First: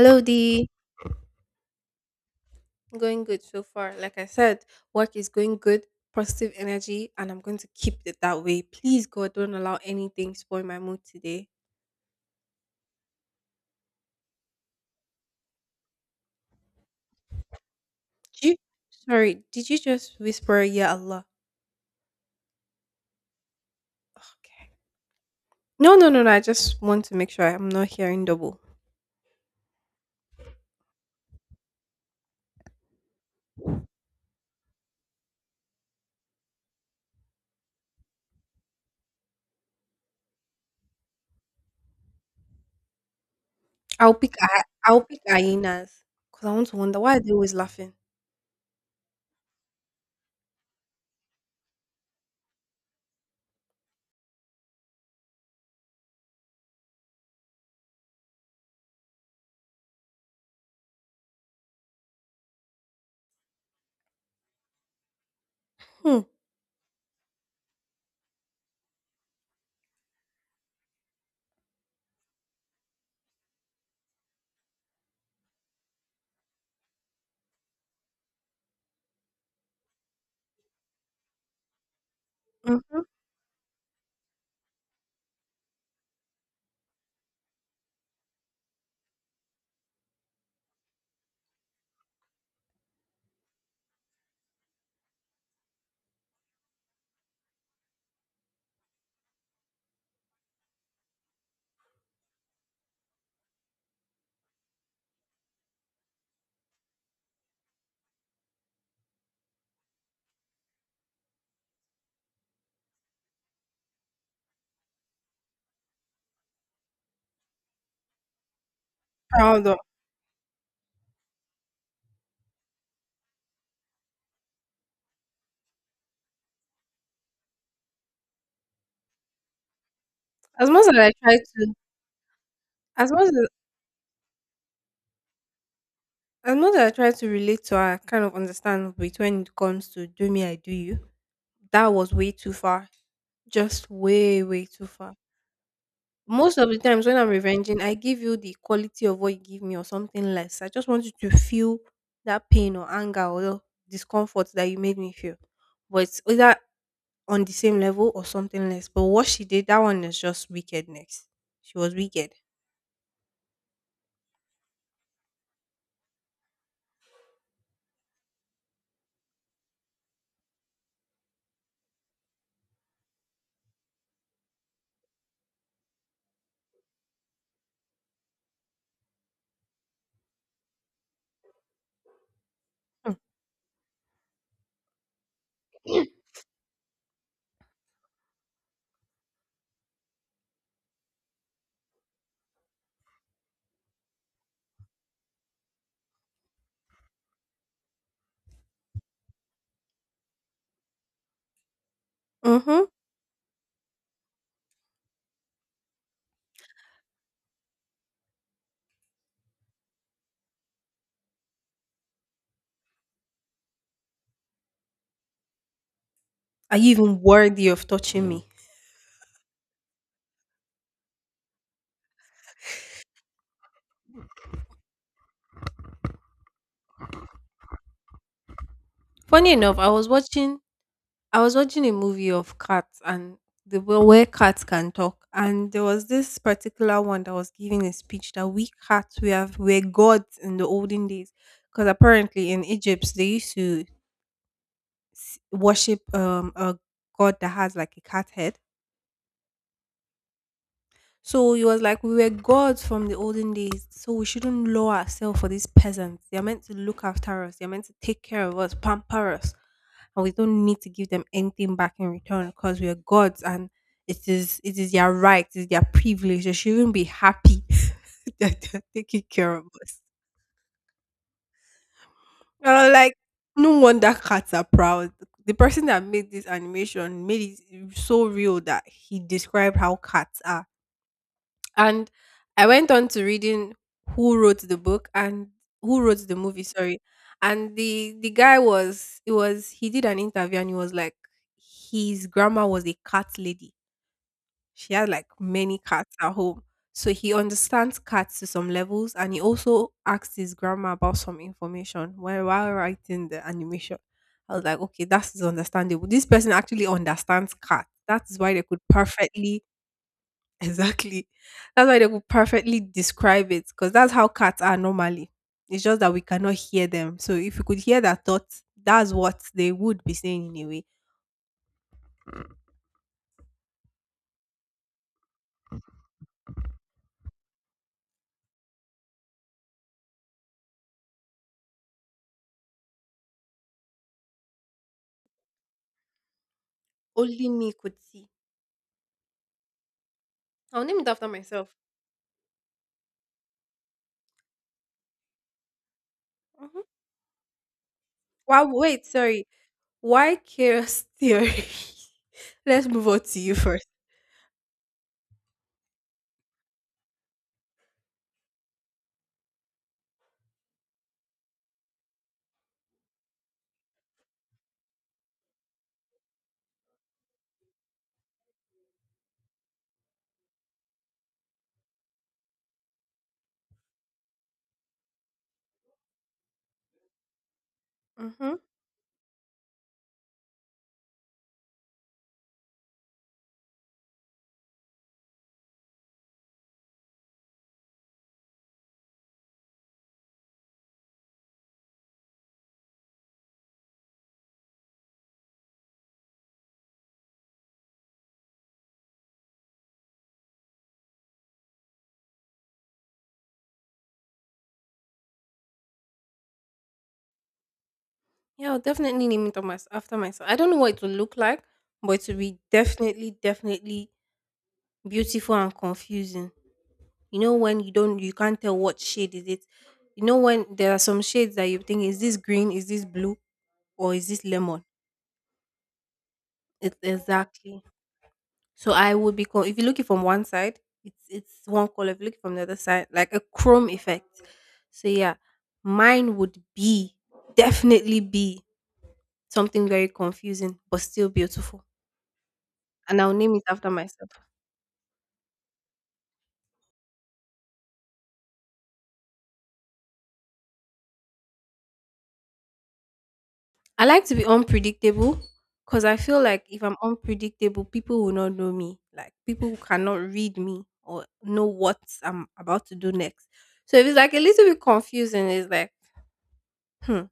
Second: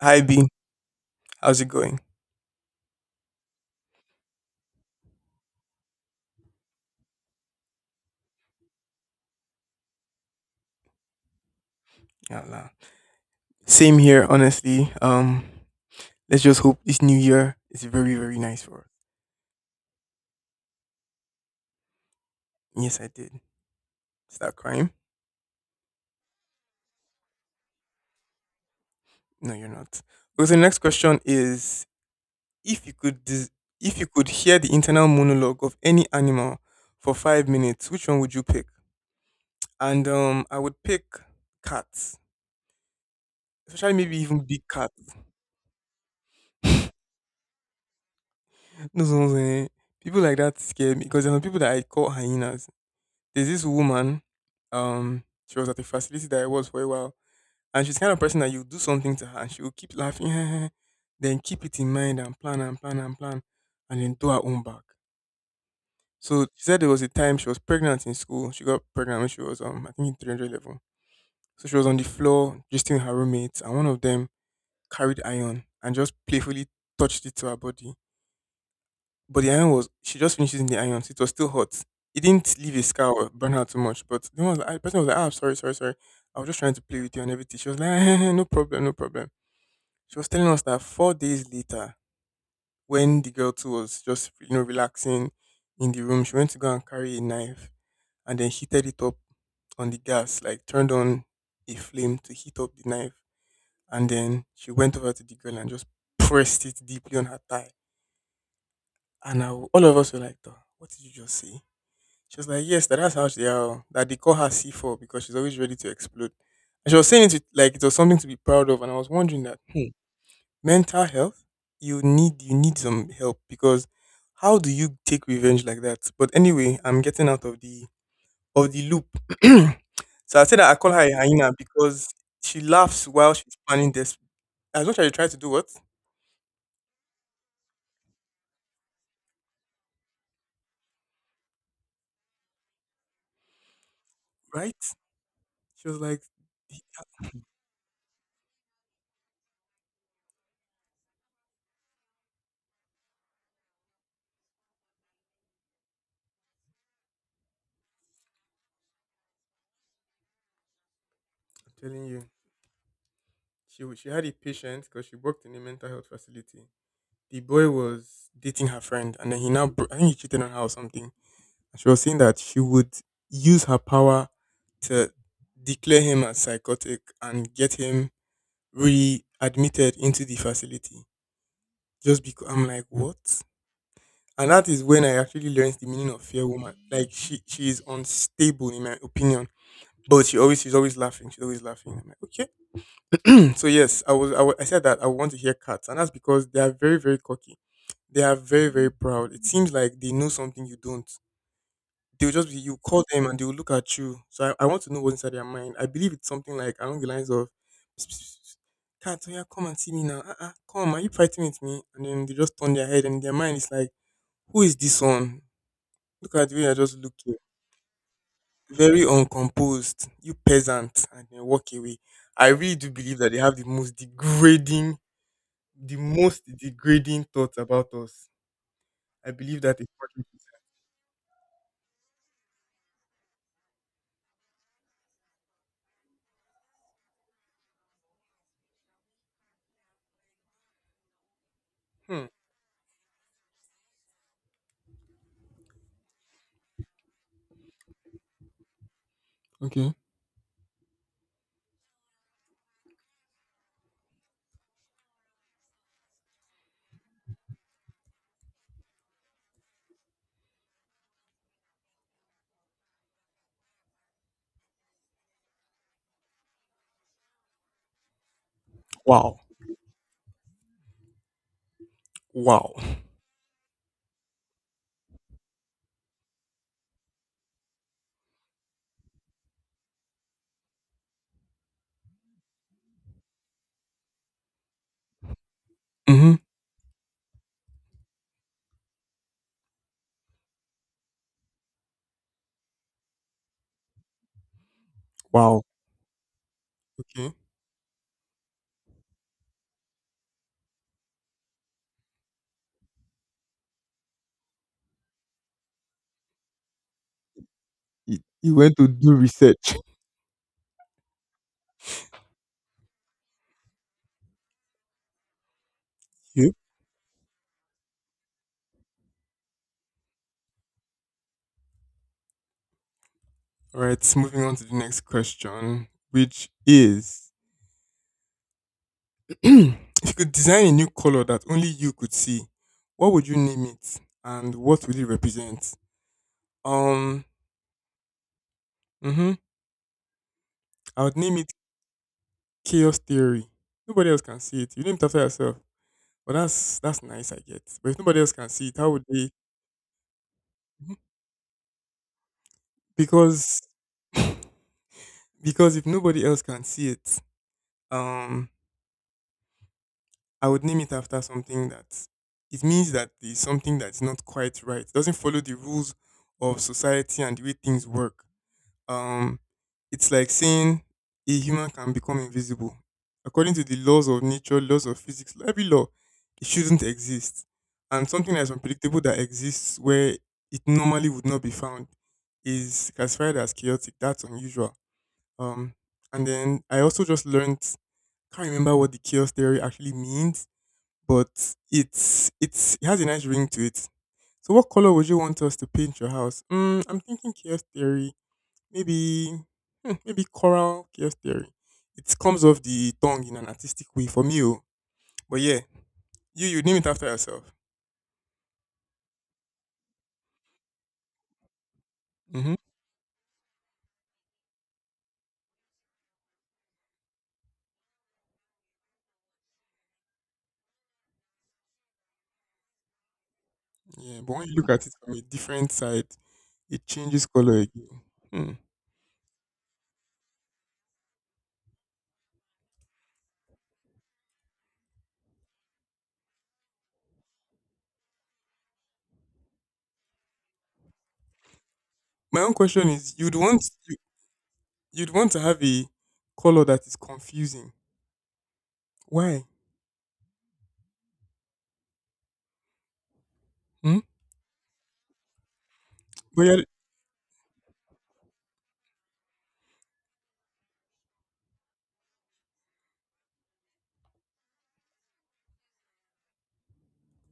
Hi B, D. how's it going? Going good so far. Like I said, work is going good, positive energy, and I'm going to keep it that way. Please, God, don't allow anything spoil my mood today. Yeah, lah, same here, honestly. Let's just hope this new year is very, very Did you? nice for us. Sorry, did you just whisper, "Yeah, Allah"? Yes, I did. Is that Okay. crime? No, no, no, no. I just want to make sure I'm not hearing double. No, you're not. Because the next question is: If you could, hear the internal monologue of any animal for 5 minutes, which one would you pick? And I would pick cats, especially I'll maybe pick. even big I, I'll cats. pick hyenas because I want to wonder why are they always laughing. No, no, no, eh. People like that scare me because there are people that I call hyenas. There's this woman, she was at a facility that I was for a while, and she's the kind of person that you do something to her and she will keep laughing, then keep it in mind and plan and plan and plan, and then do her own back. Hmm. So she said there was a time she was pregnant in school. She got pregnant when she was I think in 300 level. So she was on the floor just with her roommates, and one of them carried iron and just playfully touched it to her body. But the iron was she just finished using the iron, so it was still hot. It didn't leave a Mm-hmm. scar or burn her too much. But the one was like, the person was like, ah, sorry, sorry, sorry. I was just trying to play with you and everything. She was like, no problem, no problem. She was telling us that 4 days later, when the girl too was just relaxing in the room, she went to go and carry a knife and then heated it up on the gas, like turned on a flame to heat up the knife. And then she went over to the girl and just pressed it deeply on her thigh. And all of us were like, "Duh, what did you just say?" She was like, yes, that's how she how that they call her C4 because she's always ready to explode. And she was saying it with- like it was something to be proud of. And I was wondering that, Proud of. hey, mental health, you need some help because how do you take revenge like that? But anyway, I'm getting out of the loop. So I said As that I much call as her a I try hyena to, because she laughs as much while as she's planning this. As much as you try to do what? as much as I try to relate to her, I kind of understand between it comes to do me, I do you. That was way too far. Just way, way Right? too far. She was like, Most of the I'm times when I'm revenging, I give you the quality of what you give me or something less. I just want you to feel that pain or anger or discomfort that you made me feel. But it's either on the same level or something less. But what she did, that one is just wickedness. She was telling you, wicked. she had a patient because she worked in a mental health facility. The boy was dating her friend, and then he now I think he cheated on her or something. And she was saying that she would use her power to declare him as psychotic and get him readmitted into the facility. Just because I'm like, what? And that is when I actually learned the meaning of fear woman. Like she is unstable in my opinion, but she's always laughing. She's always laughing. I'm like, okay. So yes, I said that I want to hear cats, and that's because they are very very cocky. They are very, very proud. It seems like they know something you don't. They'll just be, you Mm-hmm. call them and they'll look at you. So I want to know what's inside their mind. I believe it's something like along the lines of, cat, oh yeah, come and see me now. Uh-uh, come, are you fighting with me? And then they just turn their head and their mind is like, who is this one? Look at the way you're Are you just even looking. worthy of touching me? Very uncomposed, you peasant, and then walk away. I really do believe that they have the most degrading thoughts about us. I Funny believe enough, that is what it is. I was watching a movie of cats and the way where cats can talk, and there was this particular one that was giving a speech that we cats we have were gods in the olden days, because Hmm. apparently in Egypt they used to worship a god that has like a cat head. Okay. So he was like, we were gods from the olden days, so we shouldn't lower ourselves for these peasants. They're meant to look after us, they're meant to take care of us, pamper us, and we don't need to give them anything back in return because we are gods and it is their right, it is their privilege. They shouldn't be happy that they're taking Wow. care of us. And Wow. I'm like, no wonder cats are proud. The person that made this animation made it so real that he described how cats are. And I went on to reading who wrote the book and who wrote Hmm. the movie, sorry. And the guy was it was he did an interview and he was like his grandma was a cat lady. She had like Wow. many cats at home. So Okay. he understands cats to some levels and he also asked his grandma about some information while writing the animation. I was like, okay, that's understandable. This person actually understands cats. You, That's you why they went could to do perfectly research. exactly. That's why they could perfectly describe it because that's how cats are normally. It's just that we Yep. cannot hear them. So if you could hear their thoughts, that's what they would be saying in a way. All right. Moving on to the next question, which is if you could design a new color that only you could see, what would you name it and what would it represent? Um, Only me could see. hmm I'll name I it would after name it myself. Chaos Theory. Nobody else can see it. You name it after yourself. But that's Hmm. that's nice, I get. But if nobody else can see Wow, it, how would wait, they? sorry. Why Mhm. chaos theory? Let's move on to you Because 1st. because if nobody else can see it, um, I would name it after something that it means that there's something that's not quite right. It doesn't follow the rules of society and the way things work. Um, it's like saying a human can become invisible. According to the laws of nature, laws of physics, every law, it shouldn't exist. And something that's Mm-hmm. unpredictable that exists where it normally would not be found is classified as chaotic. That's unusual. Um, and then I also just learned, can't remember what the chaos theory actually means, but it has a nice ring to it. So what color would you want us to paint your house? Mm, I'm thinking chaos theory, maybe hmm, maybe coral chaos theory. It comes off the tongue in an artistic way for me, oh. But yeah, you name it after yourself. Yeah, I'll definitely name it on mys- after myself. I don't know what it will look like, but it will Hmm. be definitely, definitely beautiful and confusing. You know when you can't tell what shade is it. You know when there are some shades that you think is this green, is this blue, or Yeah, is but this when you look lemon? at it from a different side, it It's changes color exactly. again. Hmm. So I would be called if you look it from one side, it's one color. If you look it from the other side, like a chrome effect. So yeah, mine would be definitely be something very confusing but still beautiful. My own question is, And I'll name it after you, myself. you'd want to have a color that is confusing. Why? Hmm? I like to be unpredictable because I But feel you're, like if I'm unpredictable, people will not know me. Like people cannot read me or know what I'm about to do next. So if it's like a little bit confusing, it's like, hmm,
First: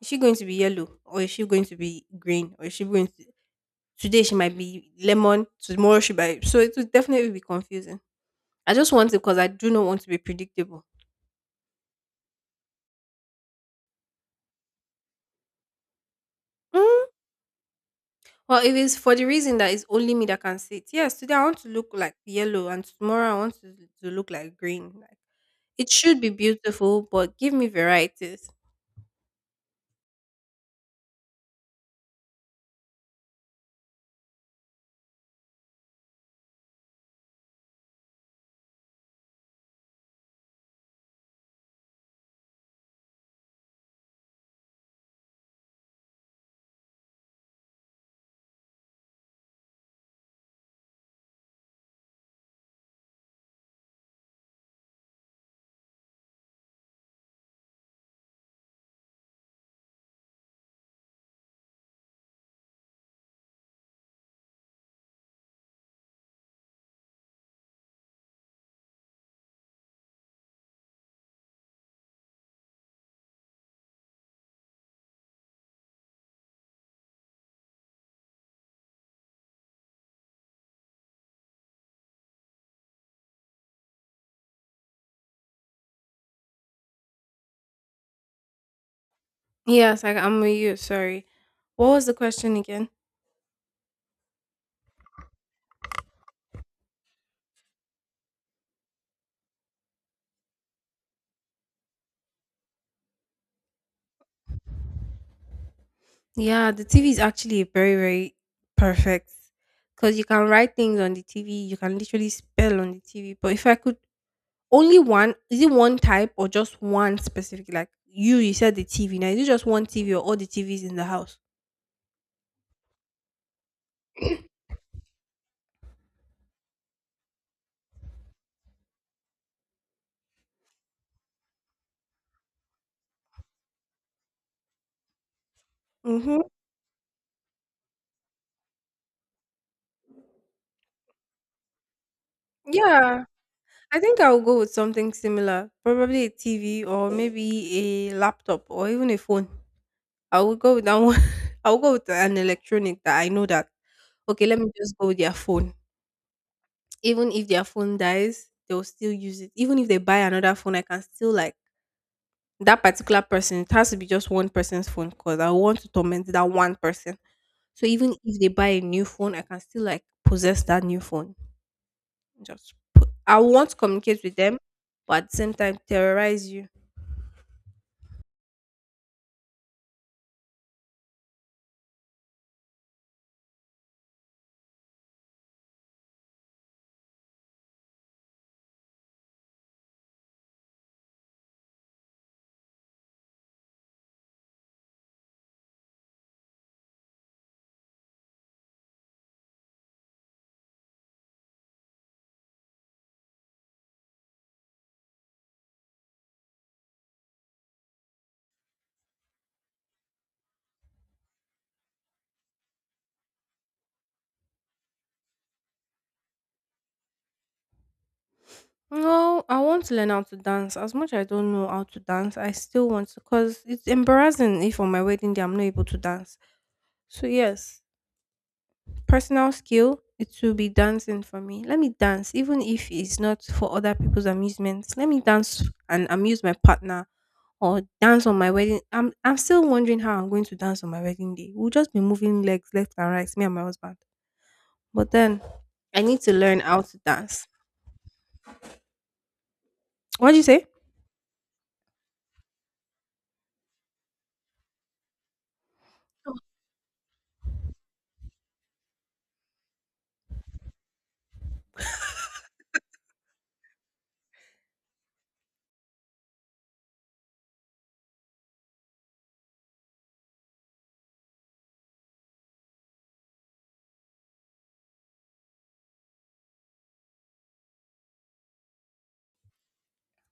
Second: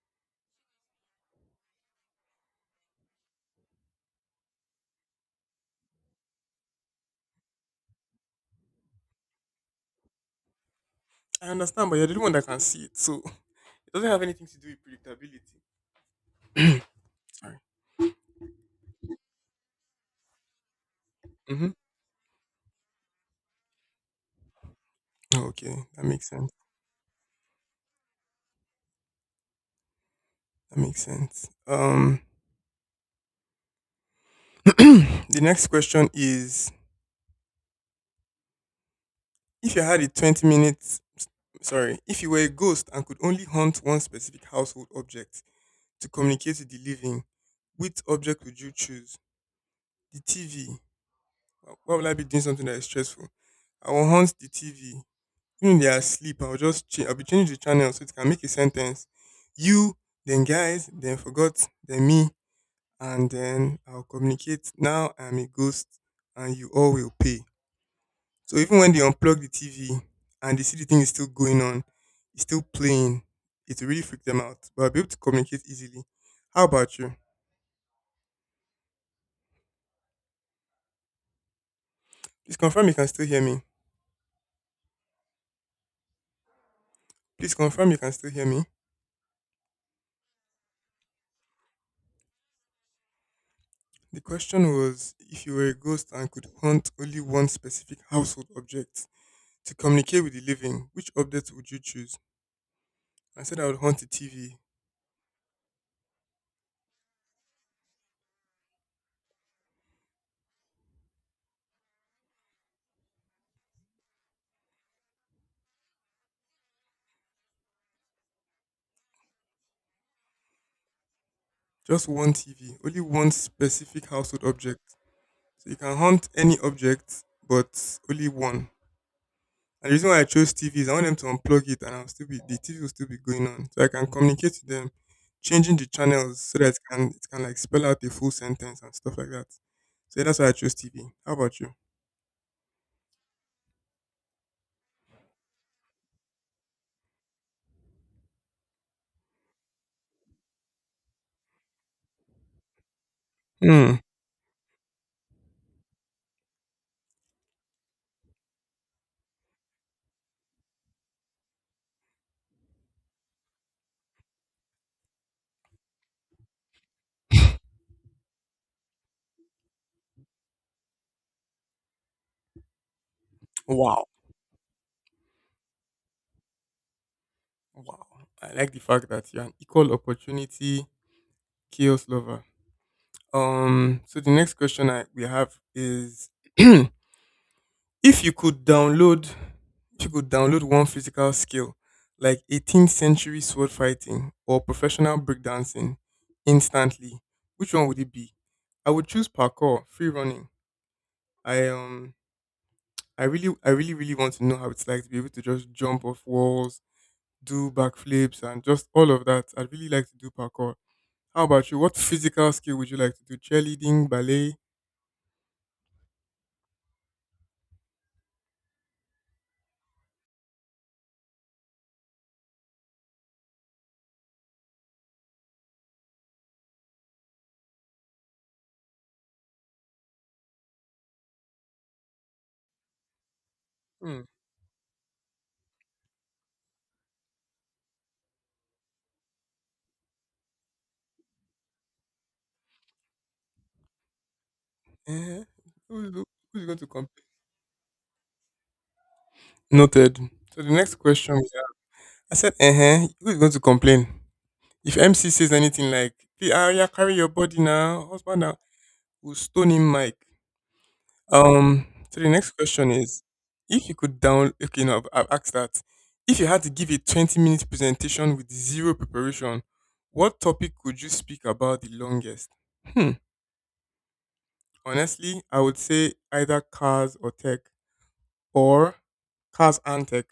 is she going to be yellow or is she going to be green or is she going to today she might be lemon, tomorrow she might, so it will definitely be confusing. I just want it because I do not want to be predictable. I understand, but you're the only one that can see it, so it doesn't have anything to do with predictability. Sorry. Well, if it's for the reason that it's only me that can see it, yes, today I want to Mm-hmm. look like yellow and tomorrow I want to look like green. Like, Oh, okay, it that should makes be sense. beautiful, but give me varieties. That makes sense. The next question is: If you had a 20 minutes, sorry, if you were a ghost and could only hunt one specific household object to communicate with the living, which object would you choose? The TV. Why would I be doing something that is stressful? I will hunt the TV. Even if they are asleep, I'll just change. I'll be changing the channel so it can make a sentence. You, then guys, then forgot, then me. And then I'll communicate. Now I'm a ghost, and you all will pay. So even when they unplug the TV and they see the thing is still going on, it's still playing, it really freaked them out. But I'll be able to communicate easily. How about you? Please confirm you can still hear me. Please confirm you can still hear me. Yes, I'm with you. Sorry. What was the question again? The question was, if you were a ghost and could haunt only one specific household object to communicate with the living, which object would you choose? I said I would haunt a TV. Yeah, the TV is actually very, very perfect because you can write things on the TV. You can literally spell on the TV. But if I could only one? Is it one type or just one specific? Like you said the TV. Now is it just one TV or all the TVs in the house? Just one TV, only one specific household object. So you can hunt any object, but only one. And the reason why I chose TV is I want them to unplug it and I'll still be the TV will still be going on. So I can communicate to them, changing the channels Mm-hmm. so that it can like spell out a full sentence and stuff like that. So yeah, that's why I chose TV. How about you? Yeah, I think I will go with something similar. Probably a TV or maybe a laptop or even a phone. I will go with that one. I will go with an electronic that I know that. Hmm. Okay, let me just go with their phone. Even if their phone dies, they'll still use it. Even if they buy another phone, I can still like that particular person. It has to be just one person's phone because I want to torment that one person. So even if they buy a new phone, I can still like possess that new phone. Just put, I want to Wow. communicate with them, but at the same time terrorize you. Wow. I like the fact that you're an equal opportunity chaos lover. So the next question I we have is If you could download, if you could download one physical skill like 18th century sword fighting or professional breakdancing instantly, which one would it be? I would choose parkour, free running. I um, I really, really want to know how it's like to be able to just jump off walls, do backflips, and just all of that. I'd really like to do parkour. How about you? What physical skill would you like to do? Cheerleading, ballet? No, I want to learn how to dance. As much as I don't know how to dance, I still want to because it's embarrassing if on my wedding day I'm not able to dance. So yes, personal skill, it will be dancing for me. Let me dance, even if it's not for other Hmm. people's amusements. Let me dance and amuse my partner or dance on my wedding. I'm still wondering how I'm going to dance on my wedding day. We'll just be moving legs left and right, me and my husband. But then Uh-huh. I need Who's, to learn who's going how to to complain? dance. Noted. What do you So say? the next question. I said, uh huh. Who's going to complain? If MC says anything like, "Hey, Aria, carry your body now, husband now," we'll stone him, Mike. So the next question is, if you could down, okay, no, I've asked that. If you had to give a 20-minute presentation with zero preparation, what topic could you speak about the longest? Hmm. Honestly, I would say either cars or tech, or cars and tech.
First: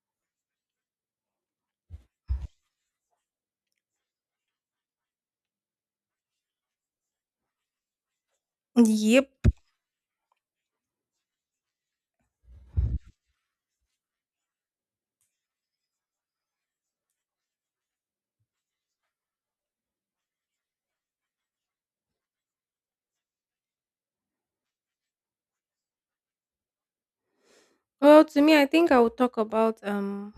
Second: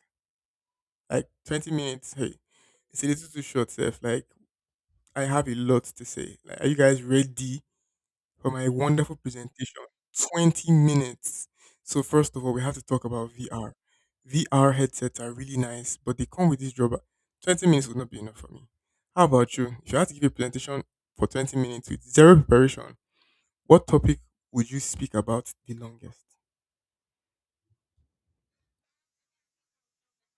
Like 20 minutes. Hey, it's a little too short, Seth. Like I have a lot to say. Like, are you guys ready for my wonderful Yep. presentation? 20 minutes. So, first of all, we have to talk about VR. VR headsets are really nice, but they come with this drawback. 20 minutes would not be enough for me. How about you? If you had to give a presentation for 20 minutes with zero preparation, what topic would you speak about the longest? Well, to me, I think I would talk about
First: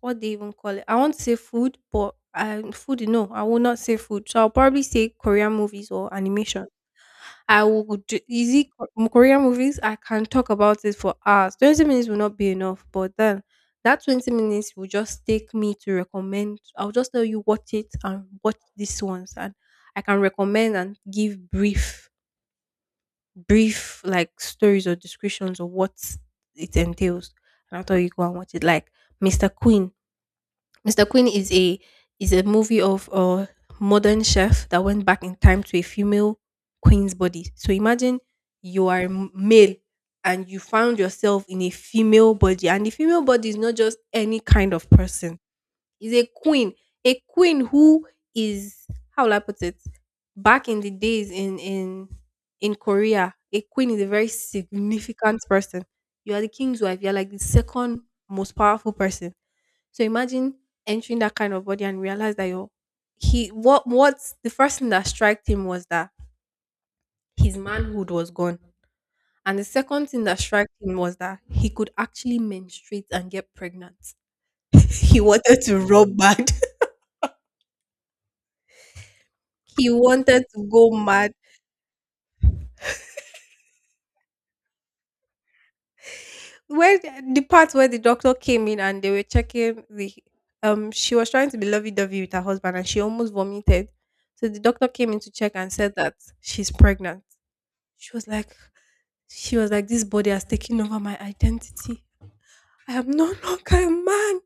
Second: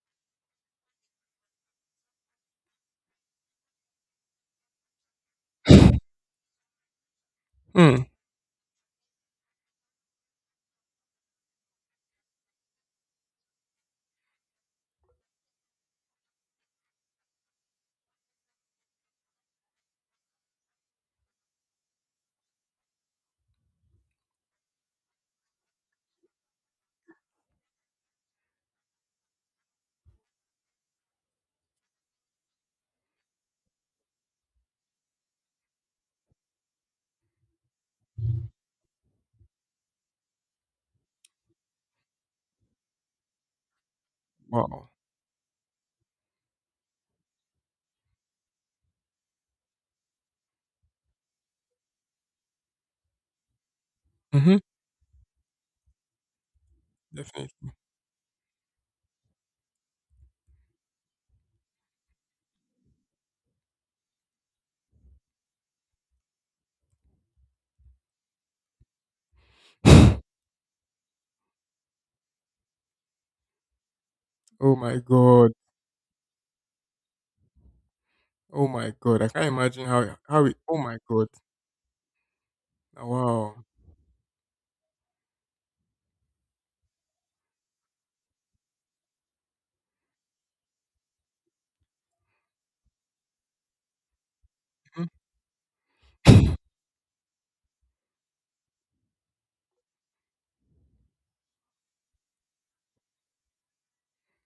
what they even call it. I want to say food, but I food. No, I will not say food. So I'll probably say Korean movies or animation. I Hmm. would do easy Ko- Korean movies. I can talk about it for hours. 20 minutes will not be enough, but then that 20 minutes will just take me to recommend. I'll just tell you watch it and watch these ones, and I can recommend and give brief like stories or descriptions of what it entails. And I'll tell you go and watch it, like Mr. Queen. Mr. Queen is a movie of a modern chef that went back in time to a female queen's body. So imagine you are a m- male and you found yourself in a female body, and the female body is not just any kind Wow. of person. Is a queen who is how will I put it? Back in the days in Korea, a queen is a very Mm-hmm. significant person. You are the king's wife. You are like the Definitely. second most powerful person, so imagine entering that kind of body and realize that you he what what's the first thing that struck him was that his manhood was gone. And the second thing that struck him was that he could actually menstruate and get pregnant. Oh my He god. wanted to rub bad. Oh my god. I can't imagine He how wanted how it. to Oh go my god. mad. Wow. Where the part where the doctor came in and they were checking the she was trying to be lovey dovey with her husband and she almost vomited. So the doctor Mhm. came in to check and said that she's pregnant. She was like, she was like, this body has taken over my identity. I am no longer a man.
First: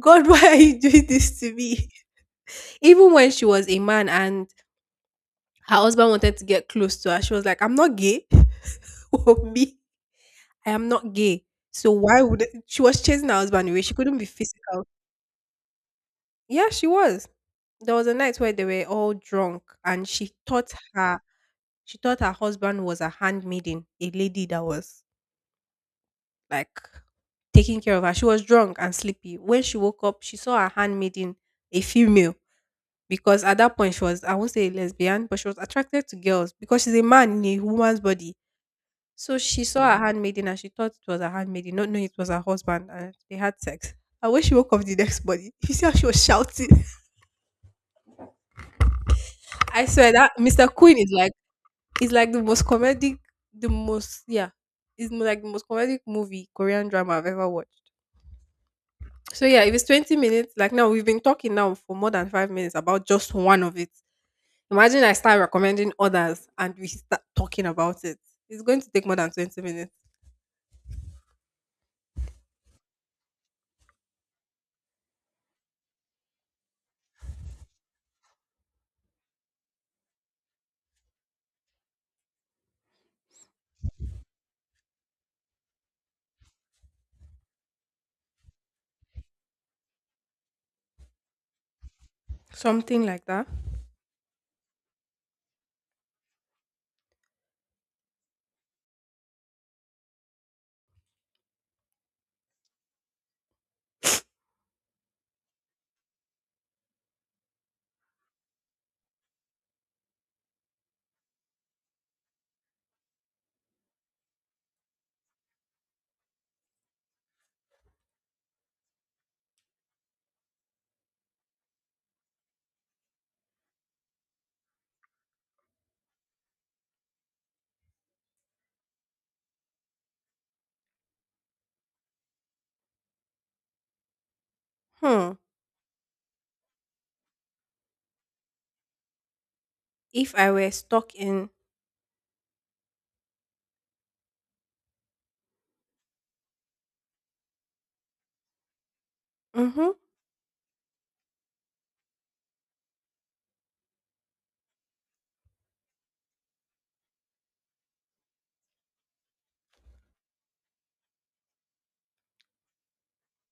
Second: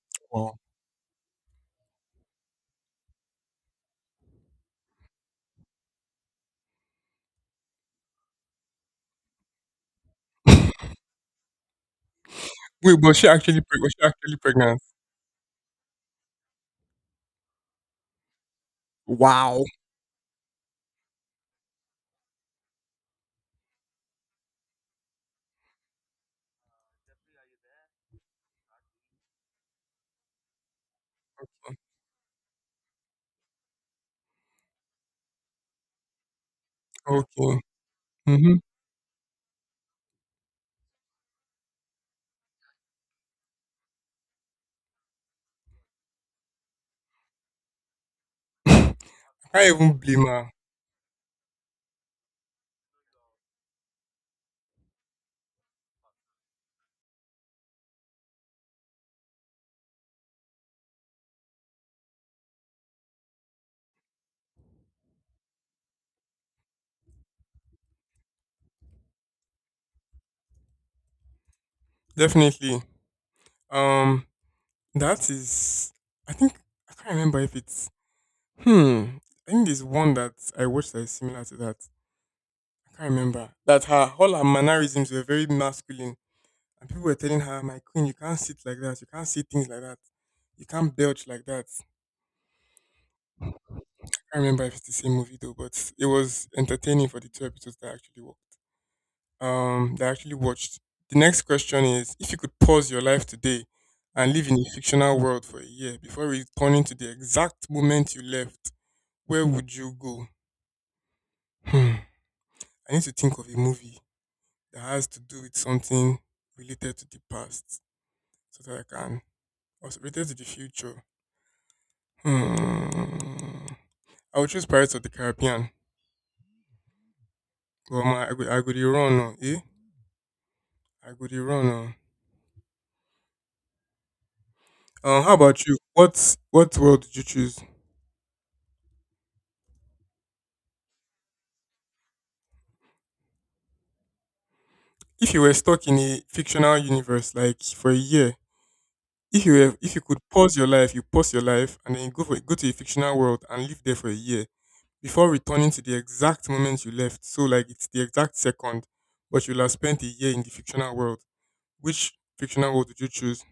God, why are Wow. you doing this to me? Even when she was a man and her husband wanted to get close to her, she was like, I'm not gay. Oh, me, I am not gay. So why would she Wait, was was she chasing her actually husband away? was She she couldn't be actually pregnant? physical. Yeah, she was. There was a night where they were all drunk Wow. and she thought her husband was a handmaiden, a lady that was like taking care of her. She was drunk and sleepy. When she woke up, she saw her handmaiden, a female, because at that point she was, I won't say a lesbian, but she was attracted to girls because she's a man in Okay. a woman's body. Mm-hmm. So she saw her handmaiden and she thought it was her handmaiden, not knowing it was her husband, and they had sex. And when she woke up the next morning, you see how she was shouting. I can't I even swear blame that her. Mr. Queen is like the most comedic, the most yeah, is like the most comedic movie Korean drama I've ever watched. So yeah, if it's 20 minutes, like now we've been talking now for more than 5 minutes about just one of it. Imagine I start recommending others and we start talking about it. It's going to take more than 20 minutes. Definitely. Um, that is. I think I can't remember if it's. Hmm. I think there's one that I watched that is similar to that. I can't remember, that her mannerisms were very masculine, and people were telling her, "My queen, you can't sit like that. You can't say things like that. You can't belch like that." Something like that. I can't remember if it's the same movie though, but it was entertaining for the two episodes that actually worked, that I actually watched. The next question is, if you could pause your life today and live in a fictional world for a year before returning to the exact moment you left, where would you go? Hmm. I need to think of a movie that has to do with something related to the past so that I can, also related to the future. Hmm. I would choose Pirates of the Caribbean. Well, I could be wrong, oh, eh? I could be wrong. Oh. Hmm. How about you? What world did you choose? If I were stuck in If you were stuck in a fictional universe, like for a year, if you were, mm-hmm. if you could pause your life, and then you go to a fictional world and live there for a year before returning to the exact moment you left. So like it's the exact second, but you'll have spent a year in the fictional world. Which fictional world would you choose?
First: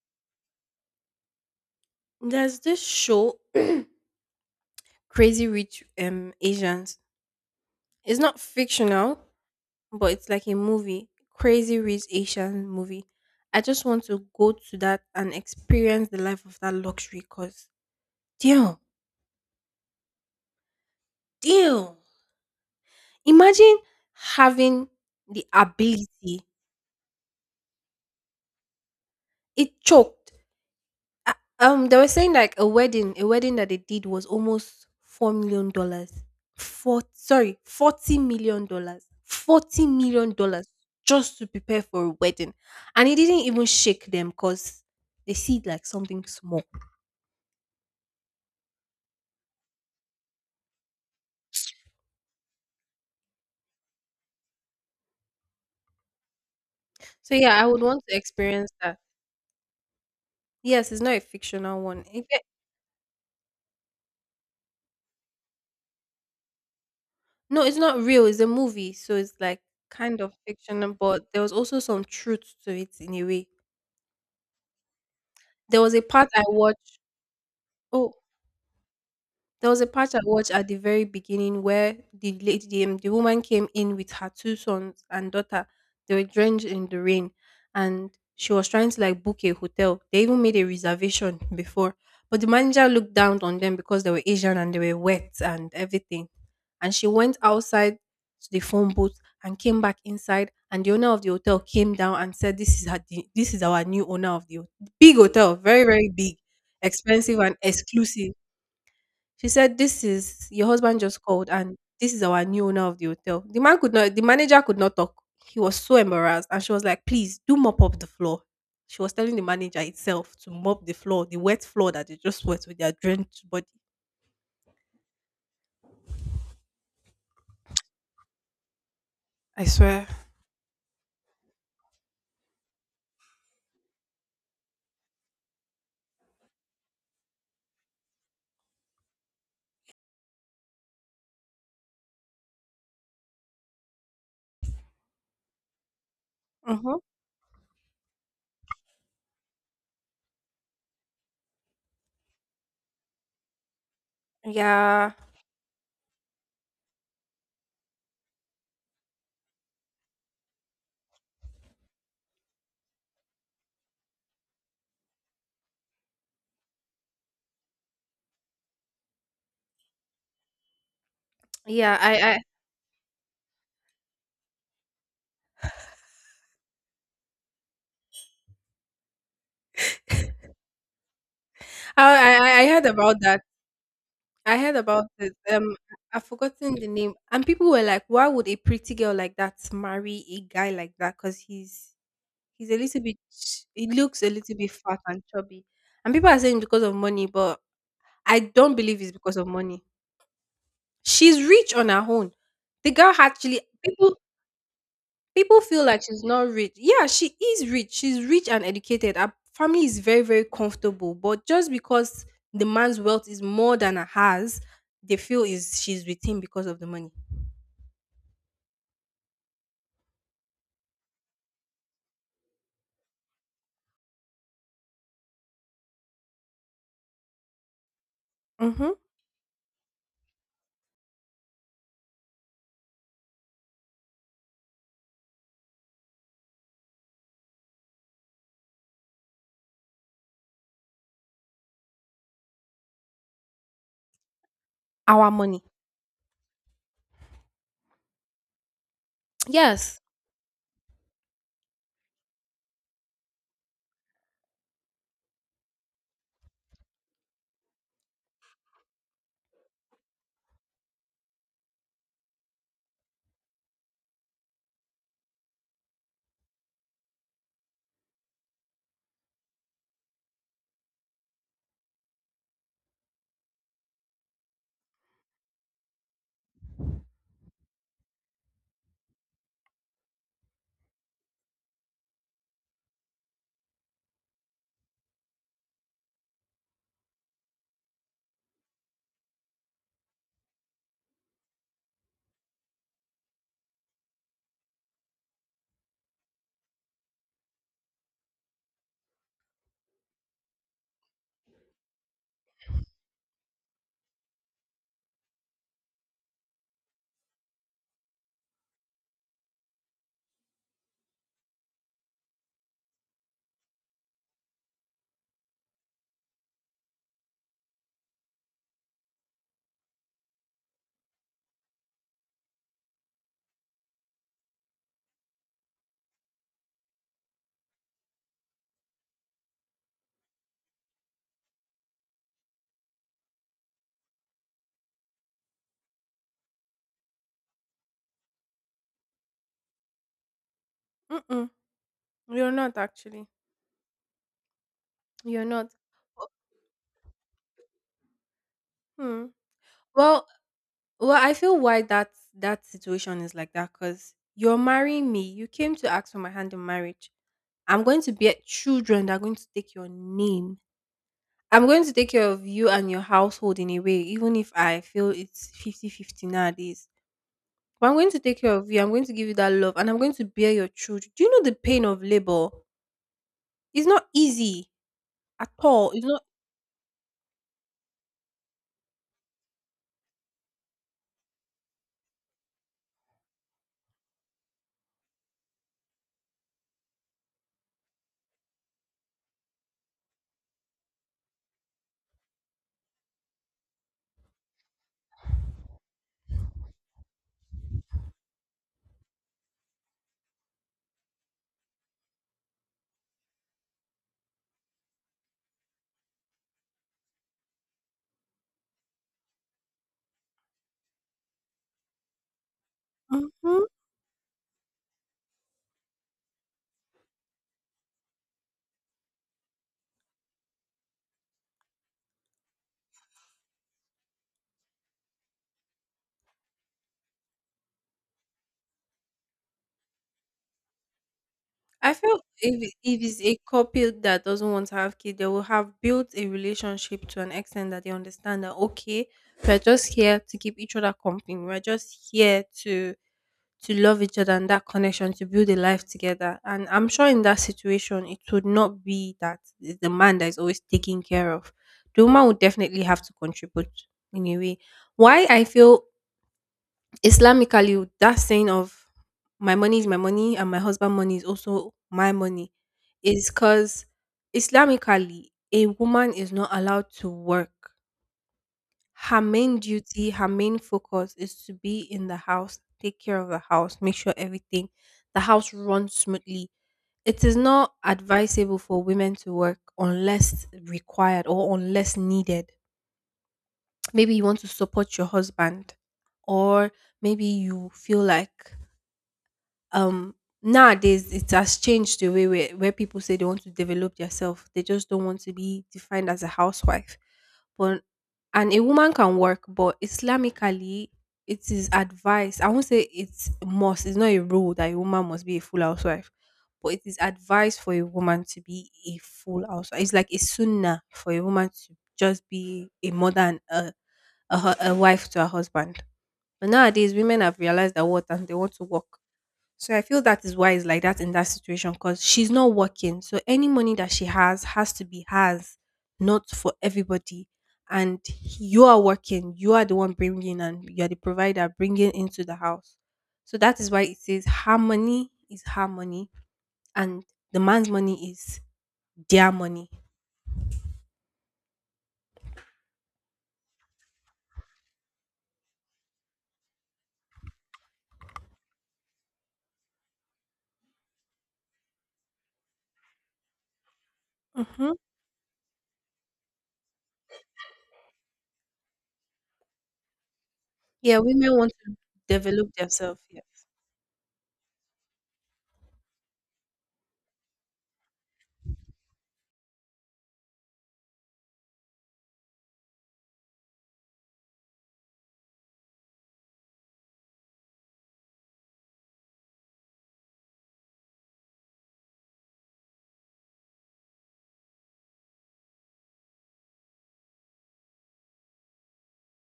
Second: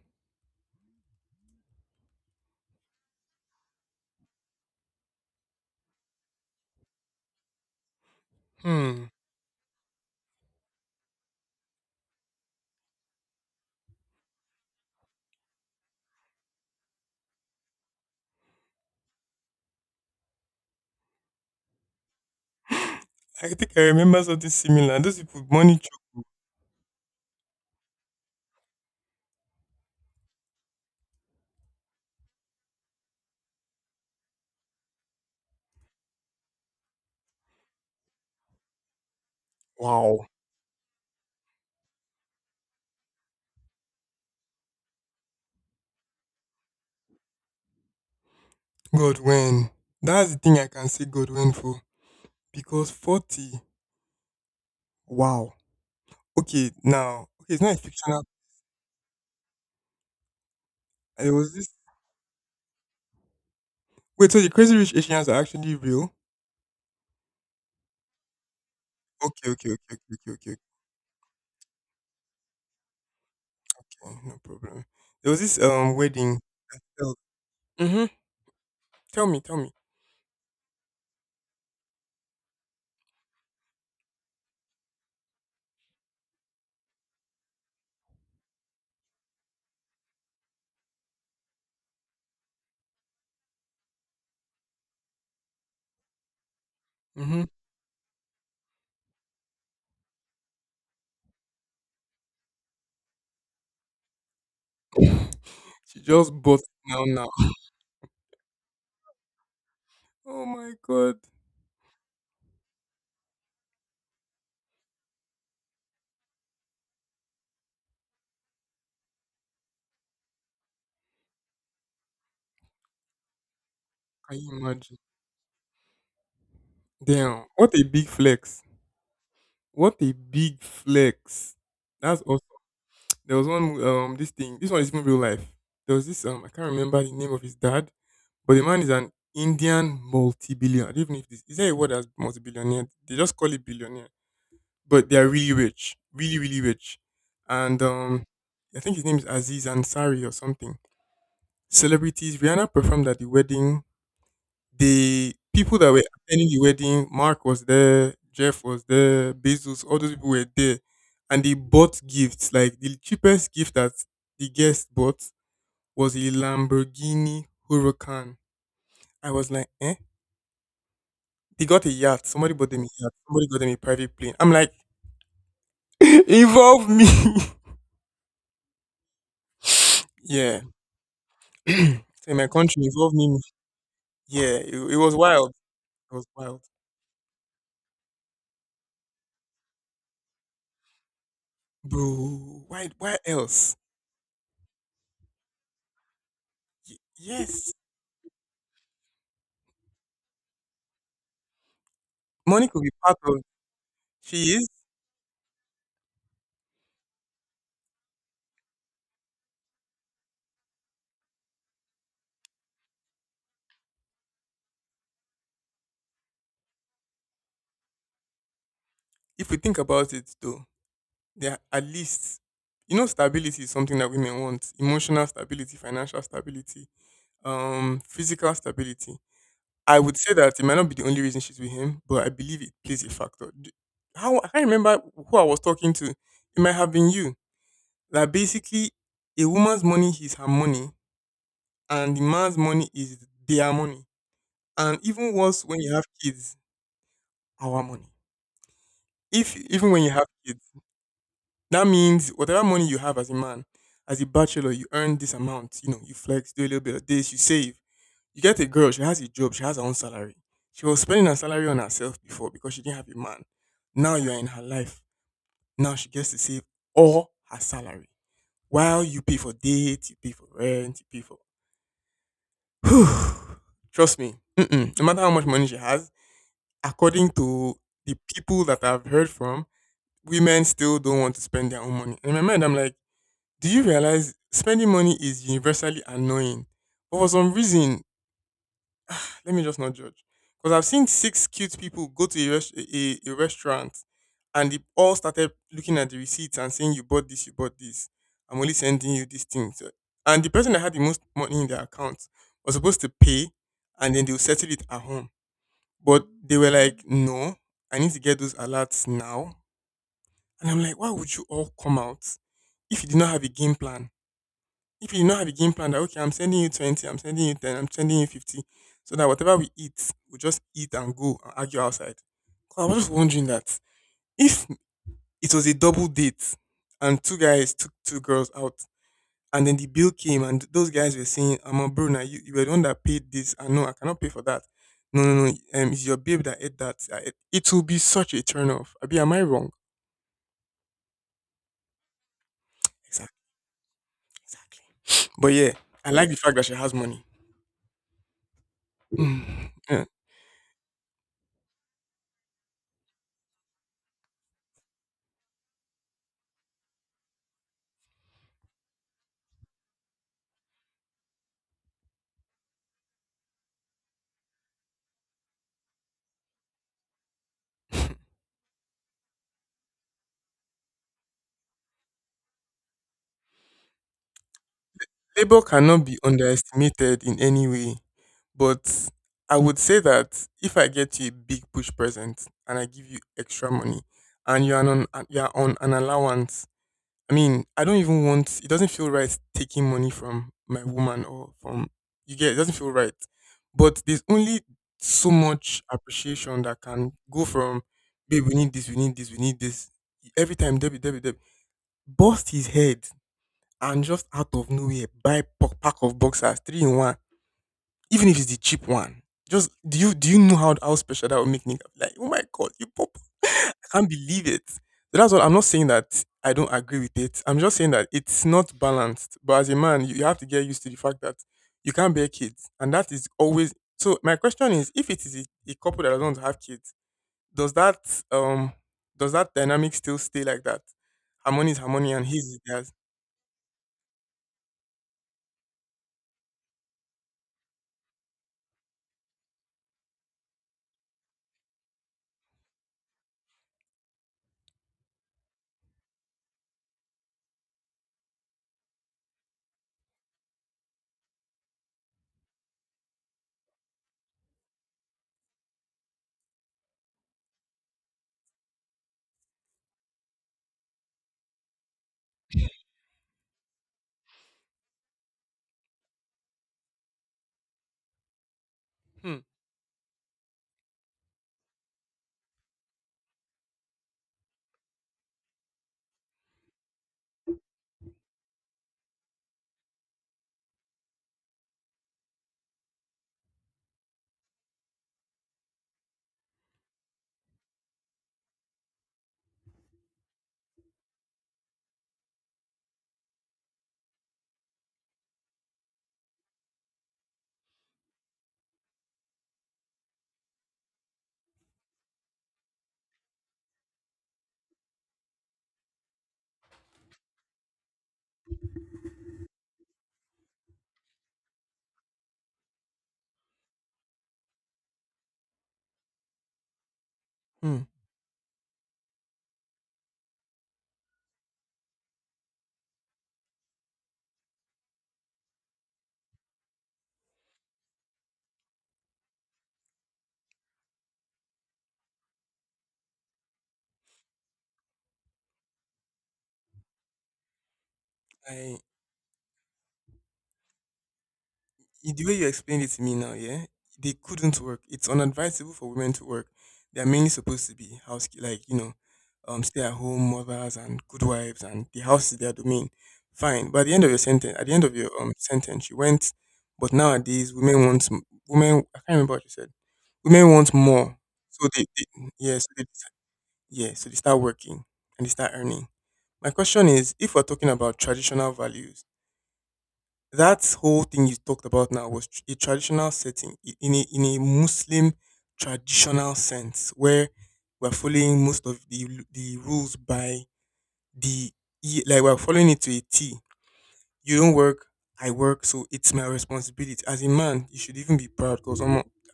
There's this show Crazy Rich Asians. It's not Hmm. fictional, but it's like a movie. Crazy Rich Asian movie. I just want to go to that and experience the life of that luxury cause deal. Deal. I think Imagine I remember something having similar. Those people the money choke. ability. It choked. Uh, they were saying like a wedding that they did was almost $4 million. Four, sorry, $40 million. Forty Wow. million dollars just to prepare for a wedding, and it didn't even shake them because they see it like something small. Godwin. That's the thing I can say Godwin for. Because 40. Wow. Okay, now So yeah, okay, it's I not a would want to fictional. experience that. Yes, it's not a There was this. fictional one. If Wait, so the Crazy Rich Asians are actually real? no, it's not real. It's a movie, so it's Okay, like okay, okay, okay, kind okay, of okay, fictional, but there was also some truth to it in a way. okay. No problem. There was this There was a part wedding. I watched. Mm-hmm. Oh, Tell me, tell there me. was a part I watched at the very beginning where the lady, the woman came in with her two sons and daughter. They were drenched in the rain, and she was trying to like book a hotel. They even made a reservation before, but the manager looked down on them because they were Asian and they were wet and everything. And she went Mm-hmm. outside to the phone booth and came back inside. And the owner of the hotel came down and said, "This is her, this is our new owner of the big hotel, very She very just big, bought now now. expensive and exclusive." She said, "This Oh is your my husband god. just called, and this is our new owner of the hotel." The man could not. The manager could not talk. He was so embarrassed, and she was like, "Please do mop up the floor." She was telling the manager itself to mop the floor, the wet floor that they just wet with their drenched body. Can you imagine? Damn. What a big flex. I What swear. a big flex. That's awesome. There was one this thing. This one is even real life. There was this I can't remember the name of his dad, but the man is an Indian multi-billionaire. I don't even know if this is there a word as multi-billionaire. They just call it billionaire. But they're really rich, really really rich, Mm-hmm. and I think his name is Aziz Ansari or something. Celebrities. Rihanna performed at the wedding. Yeah, The people that were attending the wedding, Mark was there, Jeff was there, Bezos, all those people were there, and they bought gifts. Like the cheapest gift that the guest bought was a Lamborghini Huracan. I was like, eh? They got a yeah. yacht. I, Somebody bought them a yacht. Somebody got them a private plane. I'm like, involve me. Yeah. I, So in I, my I I country heard it involved about me. that. Yeah, I heard it about was it. wild. It I've was wild, forgotten the name. And people were like, "Why would a pretty girl like that marry a guy like that? Because he's bro. He's a Why? little bit Why else? he looks a little bit fat and chubby. And people are saying because of money, but Yes, I don't believe it's because of money. She's rich on her own. money could be The girl part of. actually people She is. people feel like she's not rich. Yeah, she is rich. She's rich and educated. Her family is very, very comfortable. But just because the man's wealth is more than her has, they feel is she's with him because of the money. If we think about it, though, there are at least, stability is something that women want: emotional stability, financial stability, physical Mm-hmm. stability. I would say that it might not be the only reason she's with him, but I believe it plays a factor. How I can't remember who I was talking to. It might have been you. That basically, a woman's money is her money and the man's money is their money. And Our even money. worse, when you have kids, our money. If even Yes. when you have kids, that means whatever money you have as a man, as a bachelor, you earn this amount. You know, you flex, do a little bit of this, you save. You get a girl, she has a job, she has her own salary. She was spending her salary on herself before because she didn't have a man. Now you are in her life. Now she gets to save all her salary. While you pay for dates, you pay for rent, you pay for. Trust me, mm-mm, no matter how much money she has, according to the people that I've heard from, women still don't want to spend their own money. In my mind, I'm like, do you realize spending money is universally annoying? But for some reason, let me just not judge. Because I've seen six cute people go to a restaurant and they all started looking at the receipts and saying, you bought this, you bought this. I'm only sending you these things. And the person that had the most money in their account was supposed to pay and then they'll settle it at home, but they were like, no, I need to get those alerts now. And I'm like, why would you all come out if you did not have a game plan? If you did not have a game plan that, okay, I'm sending you 20, I'm sending you 10, I'm sending you 50, so that whatever we eat, we just eat and go and argue outside. 'Cause I was just wondering that if it was a double date and two guys took two girls out, and then the bill came, and those guys were saying, "I'm a Bruna. You were the one that paid this, and no, I cannot pay for that. No, no, no. It's your babe that ate that. It will be such a turn off. Abi, am I wrong? Mm-mm. You're not actually. Exactly, exactly. You're But not. yeah, I like the fact that she has money. Hmm. Mm, yeah. Well, well, I feel why that situation is like that because you're marrying me. You came to ask for my hand in marriage. I'm going to bear children that are going to take your name. I'm going to take care of you and your household in a way, even if I feel it's fifty fifty nowadays. But I'm going to take care of you. I'm going to give you that love and I'm going to bear your children. Do you know the pain of labor? It's not easy at Labor all. cannot It's be not. underestimated in any way, but I would say that if I get you a big push present and I give you extra money, and you are on an allowance. I mean, I don't even want, it doesn't feel right taking money from my woman or from, you get it, doesn't feel right. But there's only so much appreciation that can go from, babe, we need this, we need this, we need this. Every time Debbie Debbie Debbie bust his head and just out of nowhere buy pack of boxers, three in one, even if it's the cheap one. Just do you know how special that would make me, like, oh my god, you pop. Mhm. Can't believe it. So that's what I'm not saying that I don't agree with it. I'm just saying that it's not balanced. But as a man, you have to get used to the fact that you can't bear kids. And that is always. So my question is, if it is a couple that doesn't want to have kids, does that um does that dynamic still stay like that? Harmony is I harmony feel and his is if theirs. if it's a couple that doesn't want to have kids, they will have built a relationship to an extent that they understand that okay, we're just here to keep each other company. We're just here to love each other and that connection to build a life together. And I'm sure in that situation, it would not be that it's the man that is always taken care of. The woman would definitely have to contribute in a way. Why I feel Islamically, that saying of my money is my money and my husband money is also my money is because Islamically, a woman is not allowed to work. Her Hmm. main duty, her main focus is to be in the house, take care of the house, make sure everything, the house runs smoothly. It is not advisable for women to work unless required or unless needed, maybe you want to support your husband, or maybe you feel like, um nowadays it has changed the way where people say they want to develop themselves, they just don't want to be defined as a housewife, but, and a woman can work, but Islamically it is advised. I won't say it's must, it's not a rule that a woman must be a full housewife, but it is advised for a woman to be a full housewife. It's like a sunnah for a woman to just be a mother and a wife to her husband. But nowadays women have realized Hmm. that what, and they want to work. So I feel that is why it's like that in that situation because she's not working. So any money that she has to be hers, not for everybody. And you are working, you are the one bringing, and you are the provider bringing into the house. So that is why it says her money is her money and the man's money is I their money. The way you explained it to me now, yeah, they couldn't work. It's unadvisable for women to work. They are mainly supposed to be house, like stay-at-home mothers and good wives, and the house is their domain. Fine, but at the end of your sentence, at the Hmm. end of your sentence, you went. But nowadays, women want, women. I can't remember what you said. Women want Yeah, more, women want so to develop yeah, so they, themselves. Yes. they start working and they start earning. My question is, if we're talking about traditional values, that whole thing you talked about now was a traditional setting, in a Muslim traditional sense where we're following most of the the rules by the like we're following it to a T. You don't work, I work, so it's my responsibility. As a man, you should even be proud because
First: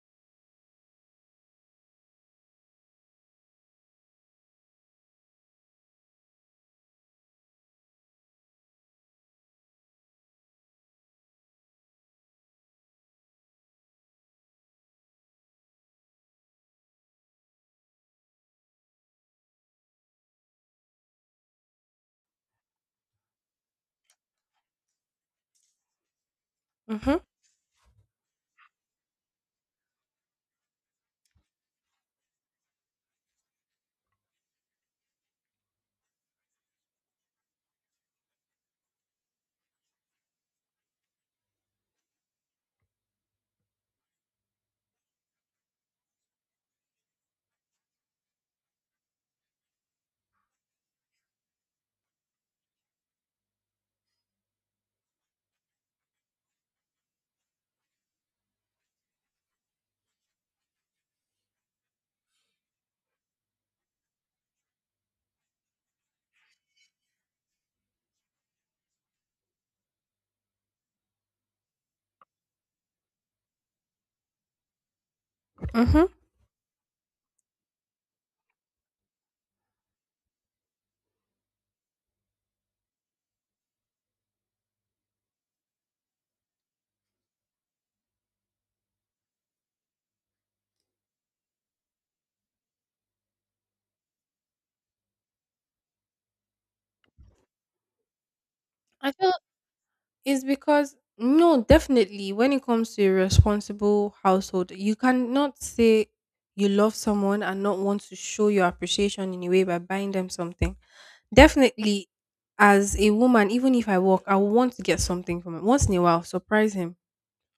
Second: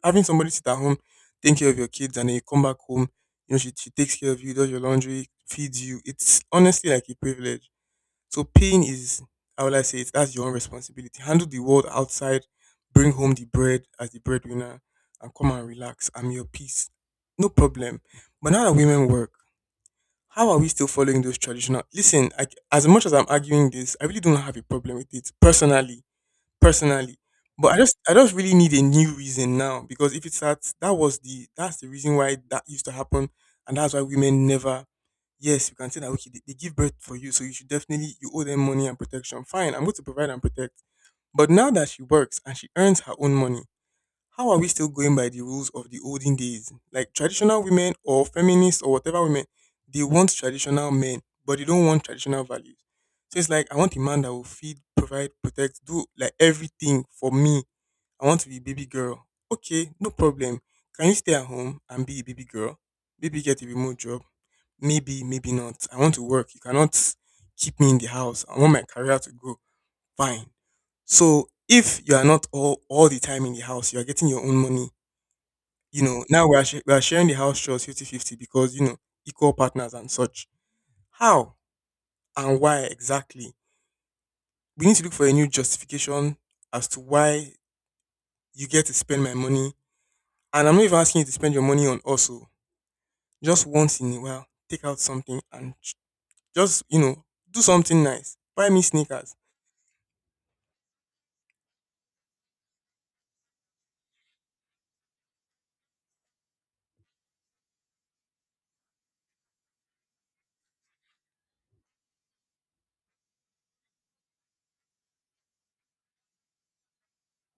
having somebody sit at home, take care of your kids, and then you come back home, she takes care of you, does your laundry, feeds you. It's honestly like a privilege. So pain is, how will I say it? That's your own responsibility. Handle the world outside, bring home the bread as the breadwinner, and come and relax. I'm your peace. No problem. But now that women work, how are we still following those traditional? Listen, I, as much as I'm arguing this, I really don't have a problem with it personally, personally. Mm-hmm. But I just really need a new reason now, because if it's that, that was the that's the reason why that used to happen and that's why women never. Yes, you can say that, okay, they give birth for you, so you should definitely, you owe them money and protection. Fine, I'm going to provide and protect. But now that she works and she earns her own money, how are we still going by the rules of the olden days? Like, traditional women or feminists or whatever women, they want traditional men, but they don't want traditional values. So it's like, I want a man that will feed, provide, protect, do like everything for me. I want to be baby girl. Okay, no problem. Can you stay at home and be a baby girl? Maybe get a remote job. Maybe, maybe not. I want to work. You cannot keep me in the house. I want my career to grow. Fine. So if you are not all the time in the house, you are getting your own money, Mm-hmm. Now we are, sharing the house chores fifty-fifty because, equal partners and such. How and why exactly? We need to look for a new justification as to why you get to spend my money. And I'm not even asking you to spend your money on also. Just once in a while, take out something and just, do something nice. Buy me I feel sneakers. is because no, definitely when it comes to a responsible household, you cannot say you love someone and not want to show your appreciation in a way by buying them something. Definitely as a woman, even if I work, I will want to get something from him. Once in a while, surprise him.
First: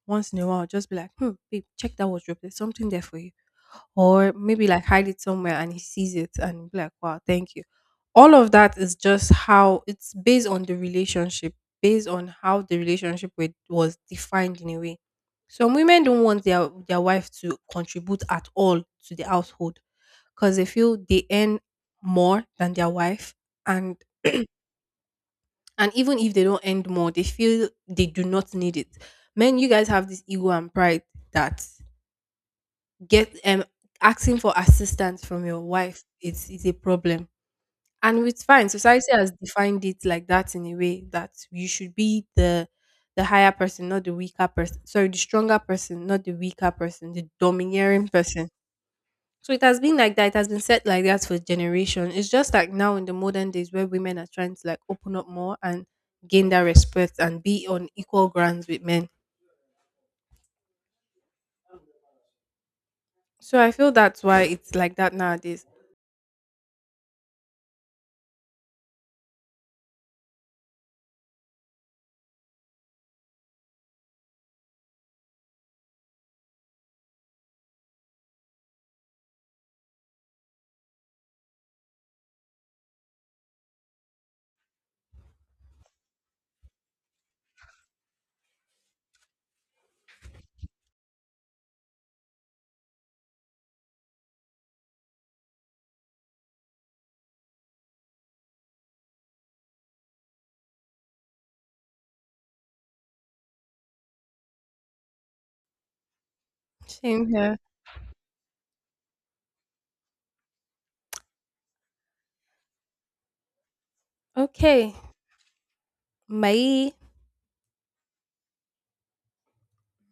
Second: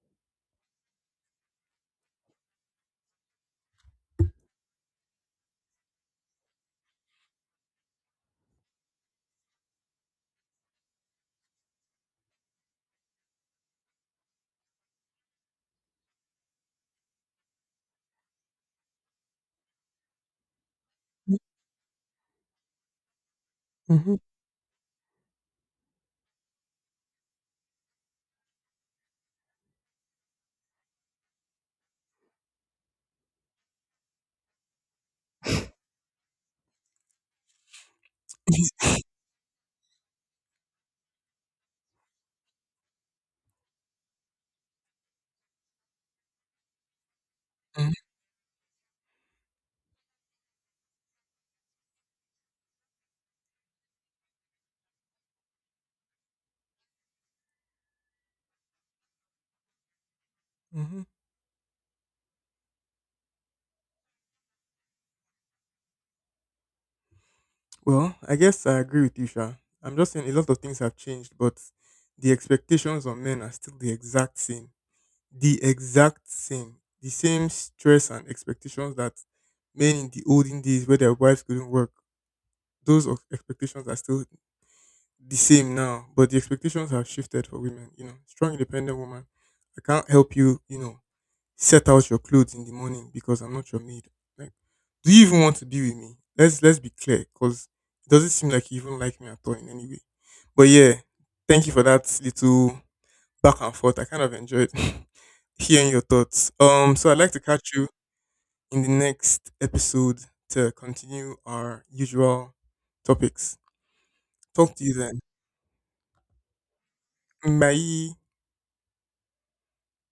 Once in a while, just be like, hmm, babe, check that wardrobe. There's something there for you, or maybe like hide it somewhere and he sees it and be like, wow, thank you. All of that is just how it's based on the relationship, based on how the relationship with, was defined in a way. Some women don't want their wife to contribute at all to the household because they feel they earn more than their wife, and Mm-hmm. and even if they don't earn more, they feel they do not need it. Men, you guys have this ego and pride that get asking for assistance from your wife is a problem. And it's fine, society has defined it like that in a way that you should be the higher person, not the weaker person, sorry, the stronger person, not the weaker person, the domineering person. So it has been like that, it has been set like that for generation. It's just like now in the modern days where women are trying to like open up more and gain that respect and be on equal grounds with men. Hmm. So I feel that's why it's like that nowadays. Well, I guess I agree with you, Sha. I'm just saying a lot of things have changed, but the expectations on men are still the exact same, the exact same. The same stress and expectations that men in the olden days where their wives couldn't work, those of expectations are still the same now. But the expectations have shifted for women. Strong independent woman. I can't help you, set out your clothes in the morning because I'm not your maid. Like, do you even want to be with me? Let's be clear, because it doesn't seem like you even like me at all in any way. But yeah, thank you for that little back and forth. I kind of enjoyed hearing your thoughts. So I'd Same like to here. catch you in the next episode to continue our usual topics. Talk to you Okay. then. 没 Bye.